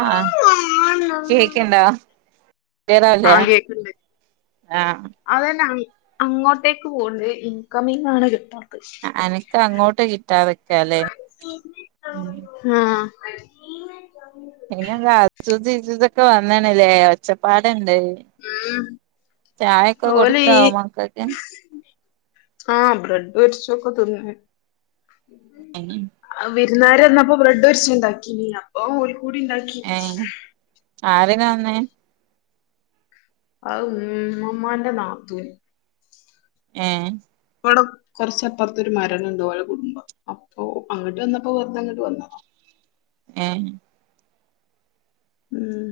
ആ കേക്ക് ണ്ടാ ആ കേക്ക്ണ്ട് ആഹ് അതന്നെ അങ്ങോട്ടേക്ക് പോവ്ണ്ട് ഇൻകമിങ് ആണ് കിട്ടാ അനക്ക് അങ്ങോട്ട് കിട്ടാതെക്കാല്ലേ ഉം ആ [unintelligible] പിന്നെന്താ അചൂസ് ഇചൂ സെക്കെ വന്ന്ണ്ല്ലേ ഒച്ചപ്പാട് ടൻ ഉം ചായൊക്കെ കൊടുതൊ മക്കക്ക് ആ ബ്രെഡ് പെരിച്ചൊക്കെ തിന്ന് വിര്ന്നാര് വന്നപ്പോ ബ്രെഡൊര്ച്ച ണ്ടാക്കീ നീ അപ്പൊ ഓൽ കൂടി ഇണ്ടാക്കി ആരെ നു വന്നേ അഅ് ഉ മ്മമാന്റെ നാത്തുന് ഏ മ്പടം കുർച്ചപ്പർത് ഒരു മരണംണ്ട്ഓലെ കുടുംബം അപ്പൊ അങ്ങട്ട് വന്നപ്പോ വെർതെ ഇങ്ങട്ട് വന്നതാ ഏ ഉം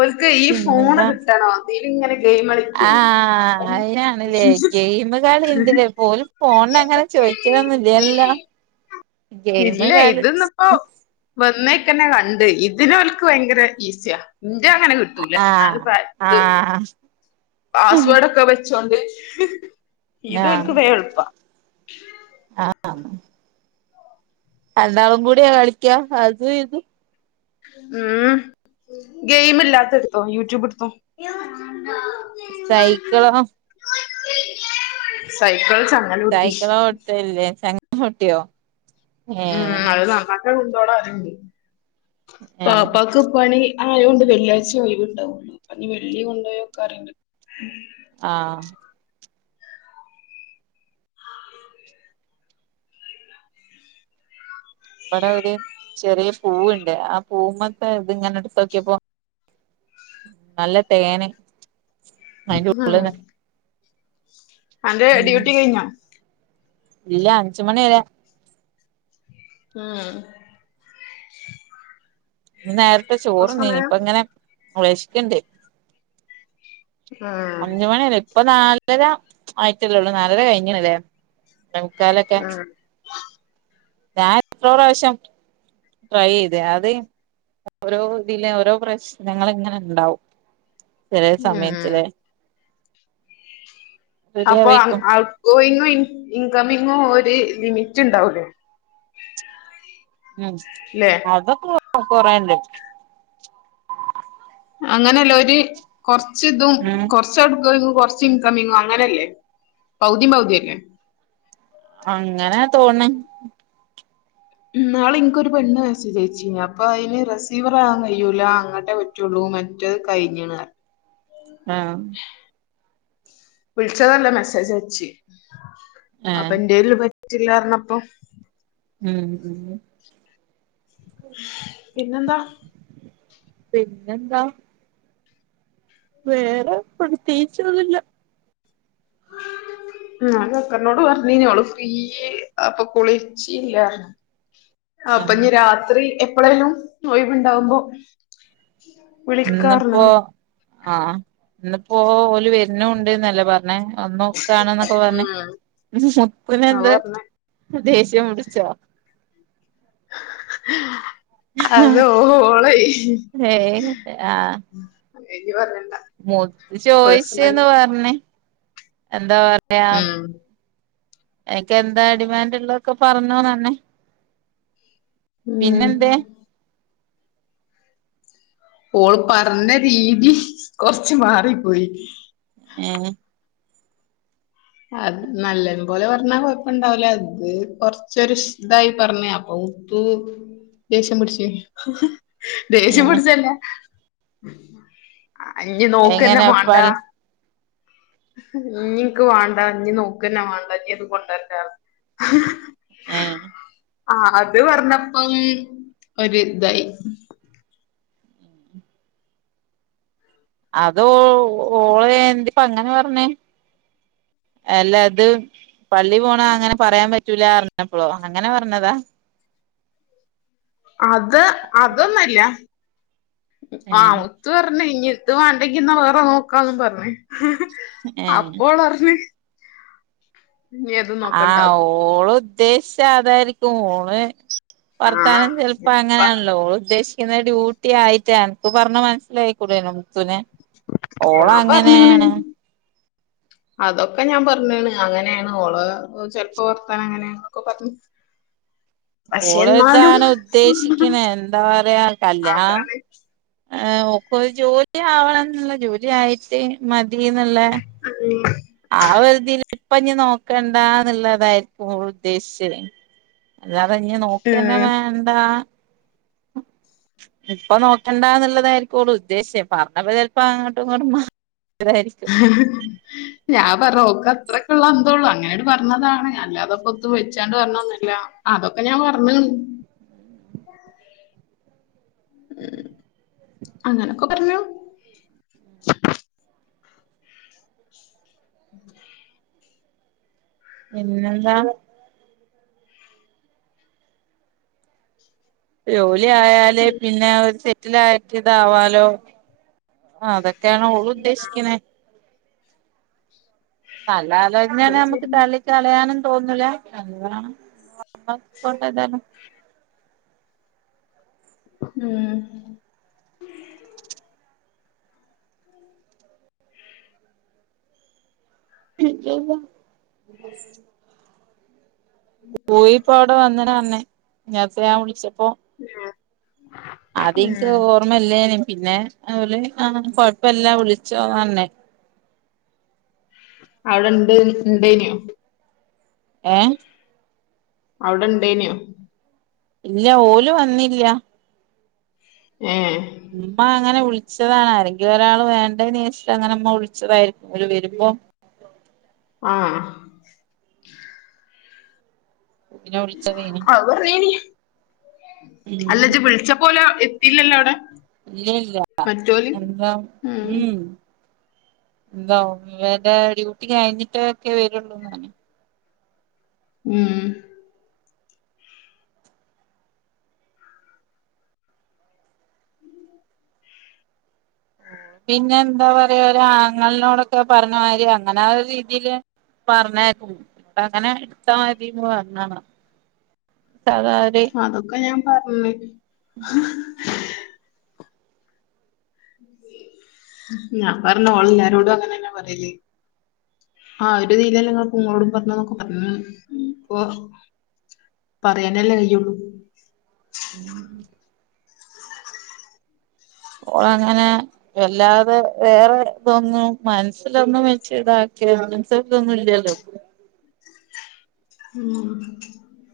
ഒൽക്ക് ഈ ഫോണ് കിട്ടണം അതില് ഇങ്ങനെ ആ അയിനാണ്ല്ലേ ഗെയിമ് കളി ഇണ്ട്ല്ലേ പോല് ഫോൺന് അങ്ങനെ ചോയിച്ചലെന്നും ഇല്ല ല്ലോ ഇല്ല ഇത് ന്ന്പ്പോ വന്നേ ൽ ക്കന്നെ കണ്ട് ഇതിനോൽക്ക് ഭയങ്കര ഈസിയാ ഇന്റെ അങ്ങനെ കിട്ടൂല ഞാന് ആഹ് പ്പ ത് ആഹ് പാസ്സ്‌വേർഡ്‌ ഒക്കെ വെച്ചോണ്ട് ഇത് ഓൽക്ക് വെ എൾപ്പാ ആ രണ്ടാളും കൂടിയാ കളിക്കാ അജും ഇ ജും ഉം സൈക്കിളോ സൈക്ക്ൾ സൈക്ക്ളോട്ടേല്ലേ ചങ്ങ പൊ ട്ടിയോ ഉം അഹ്‌ നന്നാക്കാൻ കൊണ്ടോണം റീണ്ട് ഏ ബാപ്പാക്ക് പണി ആ ഒഴ് വ്ണ്ട് വെള്ളാഴ് ച്ച ഒഴിവ്ണ്ടാ വൊള്ളു അപ്പൊ ഞ്ഞ് വെള്ളി കൊണ്ടോയോക്ക അറിണ്ട് ആ ഇവടെ ഒര് ചെറിയ പൂവ്ണ്ട് ആപൂവ്മ്മത്തെ ഇത്ങ്ങനെ ഇട്തൊക്കിയപ്പോ നല്ല തേന് അതിന്റെ ഹാ ഉള്ളിന്ന് അന്റെ ഉം ഡ്യൂട്ടി കഴിഞ്ഞോ ഇല്ല അഞ്ചുമണി വരെ ആ ഇന്ന് നേരത്തെ ഇപ്പൊ ചോറ് ന്നീ സമയം നിഇപ്പ ങ്ങനെ വെശക്ക്ണ്ട് ഉം അഞ്ച് മണി വരെ ഇപ്പം നാലര ആയിട്ടല്ലെള്ളൂ നാലര കഴിഞ്ഞ്ണ്ല്ലേ [unintelligible] ലൊക്കെ ഞാൻ എത്ര പ്രാവശ്യം ട്രൈ ചെയ്ത് അത് ഓരോ ഇതില് ഓരോ പ്രശ്നങ്ങള് ഇങ്ങനെ ഇണ്ടാവും ചെലെ ഉം സമയത്ത് ഉം ലെ അപ്പൊ ഔട്ട്ഗോയിങ് ഇൻകമിങ്ങു ഒര് ലിമിറ്റ് ണ്ടാവുലേ ഉം അദൊക്കെ കൊറേണ്ട് അങ്ങനെല്ല ഒര് കൊറച്ച് ദും ഉം കൊറച്ച് അഹ്ട്ക്ക ലും കുറച്ച് ഇൻകമിങ്ങോ അങ്ങനെല്ലേ പൗതിം പൗതിം അല്ലേ അങ്ങനെ തോണ് ! ! ! ! ! ! ! ! ! ! ! ! ! ! ! ! ! ! ! ആഹ് വിള്ച്ചതല്ല മെസ്സേജ് അയച്ച് അപ്പ ഏഹ് എന്റെല് പ പറ്റില്ലാർന്നപ്പോ ഉം ഉം പിന്നെന്താ? പിന്നെന്താ? വേറെ പ്രത്യേകിച്ച് ഒന്നുല്ല [inaudible] ഞാൻ കക്കറിനോട് പറഞ്ഞിനു അവള് ഫ്രീയ് അപ്പ കുളിച്ചില്ല പറഞ്ഞ് അപ്പ ആഹ് ഇഞ്ഞി രാത്രി എപ്പളെലും ഒഴിവുണ്ടാവുമ്പോ ഇന്നിപ്പോ വിളിക്കാർഞ്ഞ്ണ്. ആഹ് ഇന്ന്പ്പോ ഓല് വര്നുംണ്ട്ന്നല്ലെ പറഞ്ഞേ വന്ന്നിക്കാണ് എന്നൊക്കെ പറഞ്ഞെ ഉം മുത്തുന് അത് എന്താ പറഞ്ഞ് ദേഷ്യം പ്ടിച്ചോ [inaudible] അതോ ഓളയ് ഏയ് ആഹ് യ്യ് പറഞ്ഞ മുത്ത് ചോയിച്ച്ന്ന് പറഞ്ഞ് എന്താ പറയാ ഉം എനിക്ക് എന്താ ഡിമാൻഡ് ഉള്ളതൊക്കെ പറഞ്ഞോന്ന് പറഞ്ഞ് ഉം പിന്നെന്തെ ഓള് പറഞ്ഞ രീതി കൊറച്ച് മാറിപ്പോയി ഏഹ് അത് നല്ലത് പോലെ പറഞ്ഞാ കൊഴപ്പണ്ടാവൂല ദ് കൊറച്ചൊരു ഷ് ഇതായി പറഞ്ഞ് അപ്പൊ മുത്തു ദേഷ്യം പിടിച്ച് ദേഷ്യം ഏഹ് പിടിച്ചഅല്ല യ്യ് നോക്കന്നെ എങ്ങനെ മാണ്ട പൽ ഞ്ഞിൻക്ക് വാ ണ്ടാ ഞ്ഞി നോക്കന്നെ വാണ്ട ഞ്ഞി ഇത് കൊണ്ട് ര്ണ്ടാ റഞ്ഞു ഏ ആ അത് പറഞ്ഞപ്പം ഒര് ഇദായി അത് ഓ ഓളെ എന്തിപ്പ അങ്ങനെ പറഞ്ഞേ അല്ല അദ് പള്ളി പോണ അങ്ങനെ പറയാൻ പറ്റൂല റഞ്ഞപ്പളോ അങ്ങനെ പറഞ്ഞതാ അദ് അദൊന്നല്ല ആ ഏ മുത്തു പറഞ്ഞി ഇത് വാണ്ടങ്കി ന്ന വേറെ നോക്കാംന്ന് പറഞ്ഞ് ഏ അപ്പോ ഓള് പറഞ്ഞ് ഇനി ഏതും ആഹ് നോക്കണ്ടാന്ന് ഓള് ഉദ്ദേശിച്ച അതായിരിക്കും ഓള് ആഹ് വർത്താനം ചെലപ്പോ അങ്ങനാണല്ലോ ഓള് ഉദ്ദേശി ക്കുന്ന ഡ്യൂട്ടി ആയിട്ടാ അനക്ക് പറഞ്ഞ് മനസ്സിലാക്കിക്കൂടായിന്നോ മുത്തുനെ ഓള് അങ്ങനെണ് [inaudible] അദൊക്കെ ഞാൻ പറഞ്ഞ്ണ് അങ്ങനെയാണ് ഓള് ചെലപ്പ വർത്താനം അങ്ങനെക്കെ പറഞ്ഞ് [inaudible] ഓള് ഇതാണ് ഉദ്ദേശിക്ക്ണെ എന്താ പറയാ കല്യാണം അതാണ് ഓക്ക് ഒര് ജോലി ആവണം എന്ന്ള്ള ജോലി ആയിട്ട് മതിന്ന്ള്ള ആ ഒര്തില് പ്പഞ്ഞി നോക്കണ്ടാന്നള്ളതാരിക്കും ഓള് ഉദ്ദേശിച്ചത് [inaudible] അല്ലാതെ ഇഞ്ഞി നോക്കന്നെ വേണ്ടാ [inaudible] ഇപ്പൊ നോക്കണ്ടന്നുള്ളതായിരിക്കും ഓൾ ഉദ്ദേശിച്ചേ പറഞ്ഞത് ചിലപ്പോ അങ്ങോട്ടും ഇങ്ങോട്ടും മാറി ഹ് ഹ് ഹ് ഞാൻ പറഞ്ഞ് ഓക്ക് അത്രക്ക് ഉള്ള അന്ത അന്തം ഉള്ളു അങ്ങനെട്ട്- പറഞ്ഞതാണ്, അല്ലാതൊക്കെ ഒത്തും വെച്ചാണ്ട് പറഞ്ഞന്നുമല്ല, അതൊക്കെ ഞാൻ പറഞ്ഞണ്. [unintelligible] ഉം അങ്ങനൊക്കെ പറഞ്ഞു. [unintelligible] പിന്നെന്താണ്. ജോലി ആയാൽ പിന്നെ ഒരു സെറ്റില ആയിട്ട് ഇതാവാലോ. ആ... അതൊക്കെയാണ് ഓള് ഉദ്ദേശിക്കണേ. നല്ല ആലോചനേ അതും നമുക്ക്- ശരി തള്ളിക്കളയാനും- തോന്നനുലാ [unintelligible] അക്കൗണ്ടായാലും. ഉം.. ! നോക്കി നോക്കാ. പോയിപ്പോ അവിടെ വന്നന വന്നേ, നേരത്തെ ഞാൻ വിളിച്ചപ്പോ- ആഹാ... ! അതെനിക്ക് ഓർമ്മല്ലേന്. പിന്നെ അതുപോലെ ആ കൊഴപ്പല്ലാ വിളിച്ചോ പറഞ്ഞെ. അവിടെ ഇണ്ട് ഉണ്ടേ നോ? ഏഹ... ! അവിടെ ഇണ്ടേനോ? ഇല്ല ഓലും വന്നില്ല. ഏഹ്.. ! ഉമ്മ അങ്ങനെ വിളിച്ചതാണ് ആരെങ്കിൽ ഒരാൾ വേണ്ടേന്ന്- വിചാരിച്ചിട്ട് അങ്ങനെ ഉമ്മ - വിളിച്ചതായിരിക്കുംഒര് വരുമ്പോ. ആഹ... ! പിന്നെ വിളിച്ചതേനി ആ പറായിൻല്ല, അല്ല ഉം ജ്ജ് വിളിച്ചപ്പോ ഓല്- ഇല്ലല്ലോടെ? ഇല്ല.. ഇല്ല... എന്താ... ഉം.. ! എന്താ ഹോമിയോ ന്റെ ഡ്യൂട്ടി കഴിഞ്ഞിട്ടഒക്കെ വരുള്ളൂന്ന് പറഞ്ഞു. ഉം.. ! ഓ... പിന്നെ എന്താ പറയാ ഒരു- ആങ്ങളനോടൊക്കെ പറഞ്ഞ മാതിരി, അങ്ങനെ ആ ഒരു- രീതിയില്. പറഞ്ഞാരുന്നു, ഇപ്പ അങ്ങനെ എടുത്താ മതി പറഞ്ഞാളാ. [unintelligible] അതൊക്കെ ഞാൻ പറഞ്ഞു.. ! ഞാൻ പറഞ്ഞു ഓളല്ലാരോടും അങ്ങനെ തന്നെ പറയല്. ആഹ ഒരുതില്ല നിങ്ങങ്ങളോടും പറഞ്ഞുന്നൊക്കെ പറഞ്ഞണ് ഇപ്പോ. പറയാനല്ലേ കയ്യുള്ളൂ. [unintelligible] ഓള അങ്ങനെ വല്ലാതെ വേറെ തോന്നും മനസ്സിലൊന്നും വെച്ച് ഇ- ത്തൊന്നും ഇല്ലല്ലോ? ഉം [unintelligible] [unintelligible] [unintelligible]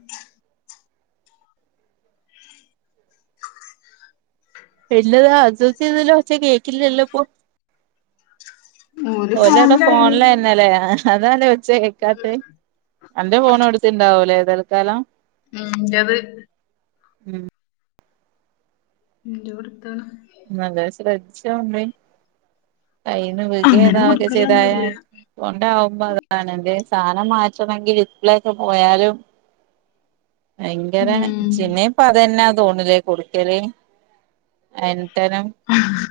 [unintelligible] [inaudible] ഓല് ഓലട ഫോണിലായിന് ഫോണിലന്നല്ലേ. അതാല്ലേ ഉച്ച കേക്കാത്തെ അന്റെ ഫോൺ കൊടുത്തിണ്ടാവൂലേ- താൽക്കാലം. ഉം.. ന്റത്. ഉം.. ! ന്റോഡ്. നല്ല ശ്രദ്ധി ചോണ്. കൈ ന്ന് വിഗ അങ്ങനെ ഏതാക്കെ ചെയ്തായ കൊടുക്കലൊന്നുല്ല കൊണ്ടാവുമ്പോ [unintelligible] സ്ഥാനം മാറ്റണെങ്കിൽ ഇപ്പോഴെക്കെ പോയാലും- ഭയങ്കര ഉം ചിന്നെ ഇപ്പ അതന്നാ തോന്നലേ കൊടുക്കല് അതന്നെ. ആ ആ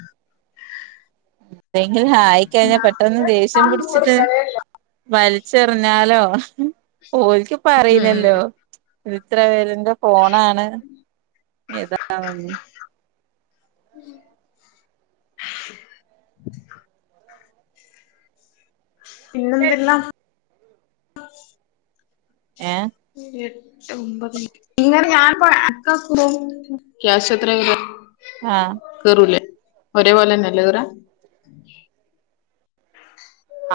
എന്തെങ്കിലും ആയിക്കഴിഞ്ഞാ- പെട്ടെന്ന് ദേഷ്യം ഉം പിടിച്ചിട്ട്. വൽച്ചെർഞ്ഞാലോ ഓൽക്ക് പ്പൊ അറീലല്ലൊ ഇത്ര വെലൻ്റെ ഫോണാണ്. ഏതാ [unintelligible] ഉ [inaudible] പിന്നെന്തെല്ലാ? ഏ എട്ട്, ഒമ്പത് [unintelligible] ഇങ്ങനെ ഞാനിപ്പൊ [unintelligible] ക്യാശ് എത്രേ വെരാ? ആഹ് കേറൂല്ലേ. ഒരേ പോലന്നെല്ല കേറാ?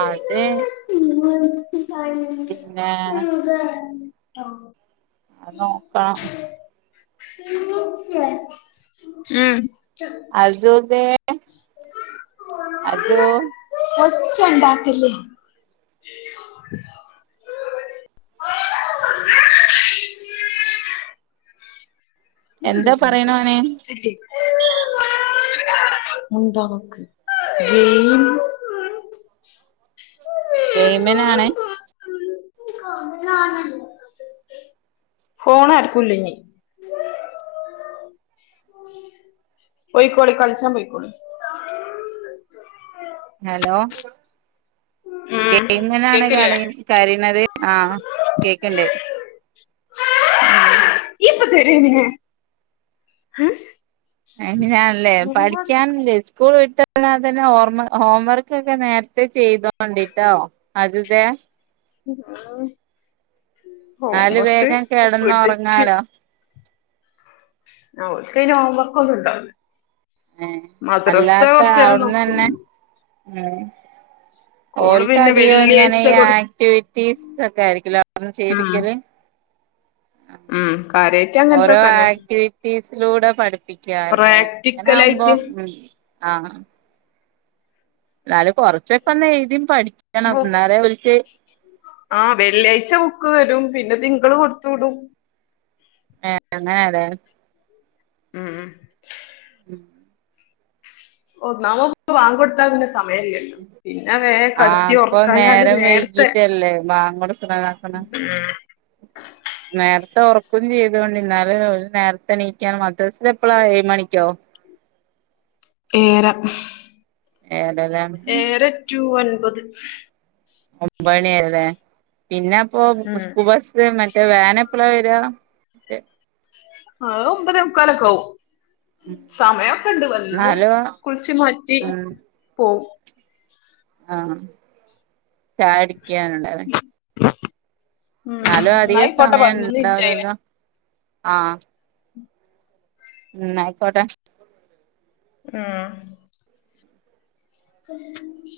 അതെ പിന്നേ ട്ടോ നോക്കാം ഉം അദൂതേ അജോ ഒച്ചണ്ടാക്കല്ലേ. [inaudible] ഊൻ്റെ എന്താ റബ്ബേ പറയണോന് മുണ്ടാനിക്ക് [unintelligible] ഏ യ്യോ ഗെയിമിനാണ് നാന ഫോണ് എടുക്കൂല്ല ഇനി പോയിക്കോളി കളിച്ചാൻ പോയിക്കോളി ഹലോ ഉം ഗെയിംനാണ് കേക്കില്ലേ കളി കരിണത്? ആ കേക്ക്ണ്ട്. ഇപ്പൊ തരും യെമിനെ അഹ് അഹ് പിന്നെഞാൻല്ലേ പഠിക്കാൻല്ലേ സ്കൂൾവിട്ടത് [unintelligible] അതല്ലാംഓർമ ഹോംവർക്ക് ഒക്കെ നേരത്തെ ചെയ്തോണ്ടിട്ടോ അത് ദേ എന്നാല് ഹോംവർക്ക് വേഗം പിടിച്ച് കിടന്നുറങ്ങാലോ ആ ഓൽക്കയ്ന് ഹോംവർക്കൊന്നുണ്ടാവൂ ഏഹ് മദ്രസ്ത്തെ അല്ലാത്ത അവിടുന്ന് കൊറ്ച്ചേരംനോക്കും. തന്നെ ഉം ഓൽക്ക് പിന്നെ അധികം ഇങ്ങനെ വെള്ളിയാഴ്ച ഈ കൊടു ആക്ടിവിറ്റീസ് സൊക്കെ ആയിരിക്ക് ലെ ഉം ചെയ്പ്പിക്കല്. ഉം കാര്യായിട്ട് ഓരോ അങ്ങനത്തൊക്കെന്നെ ആക്ടിവിറ്റീസ് ലൂടെ പഠിപ്പിക്കാൽലെ അങ്ങനെ ആവ്മ്പോ പ്രാക്ടിക്കലായിട്ട് ഉം ആ ന്നാല് കൊറച്ചൊക്കൊന്ന് എഴുതി പഠിക്ക ബുക്ക് ആ വെള്ളിയാഴ്ച ബുക്ക് വരും. പിന്നെ തിങ്ക് ള് കൊടുത്തൂടും. [unintelligible] ണെ അതെ ഉം ഉം ഉ [inaudible] ഒന്നാമത് പ്പൊ വാങ്കെട്ത്താൽ പിന്നെ സ് സമയില്യ. പിന്നെ വേഗം ആഹ് കട്ത്തി ഇപ്പൊ ഉറക്കഞ്ഞാല് നേരം നേരത്തെ വൈകീട്ടല്ലേ ഉം മേ തോ ഒർക്കും ചെയ്തൊണ്ടി. ഇന്നാ ല് ഓല് നേരത്തെണീക്കൻ മദ്രസ് എപ്പളാ ഏഴ് മണിക്കോ? ഏഴര. ഏഴരല്ലേ ഏഴര ടു ഒൻപത് ഒമ്പേണി വരെലെ. പിന്നെ അപ്പോ ഉം സ്കൂൾബസ് മറ്റ് റ്റ വേനഎപ്പളാ വരാ ആ ഒമ്പത് മുക്കാലൊക്കെ ആവും. സമയൊക്കെണ്ട്. വന്ന് എന്നാലും കുളിച്ചു മാറ്റി ഉം പോവും. ആഹ് ചായടിക്കാനുണ്ട ഉം ന്നായിക്കോട്ടെ സമയം പതിനൊന്ന് മിൻറ്റായിനെ ഉണ്ടാവില്ലല്ലോ ആഹ് ഉം ന്നായ്ക്കോട്ടെ ആഹ് [inaudible]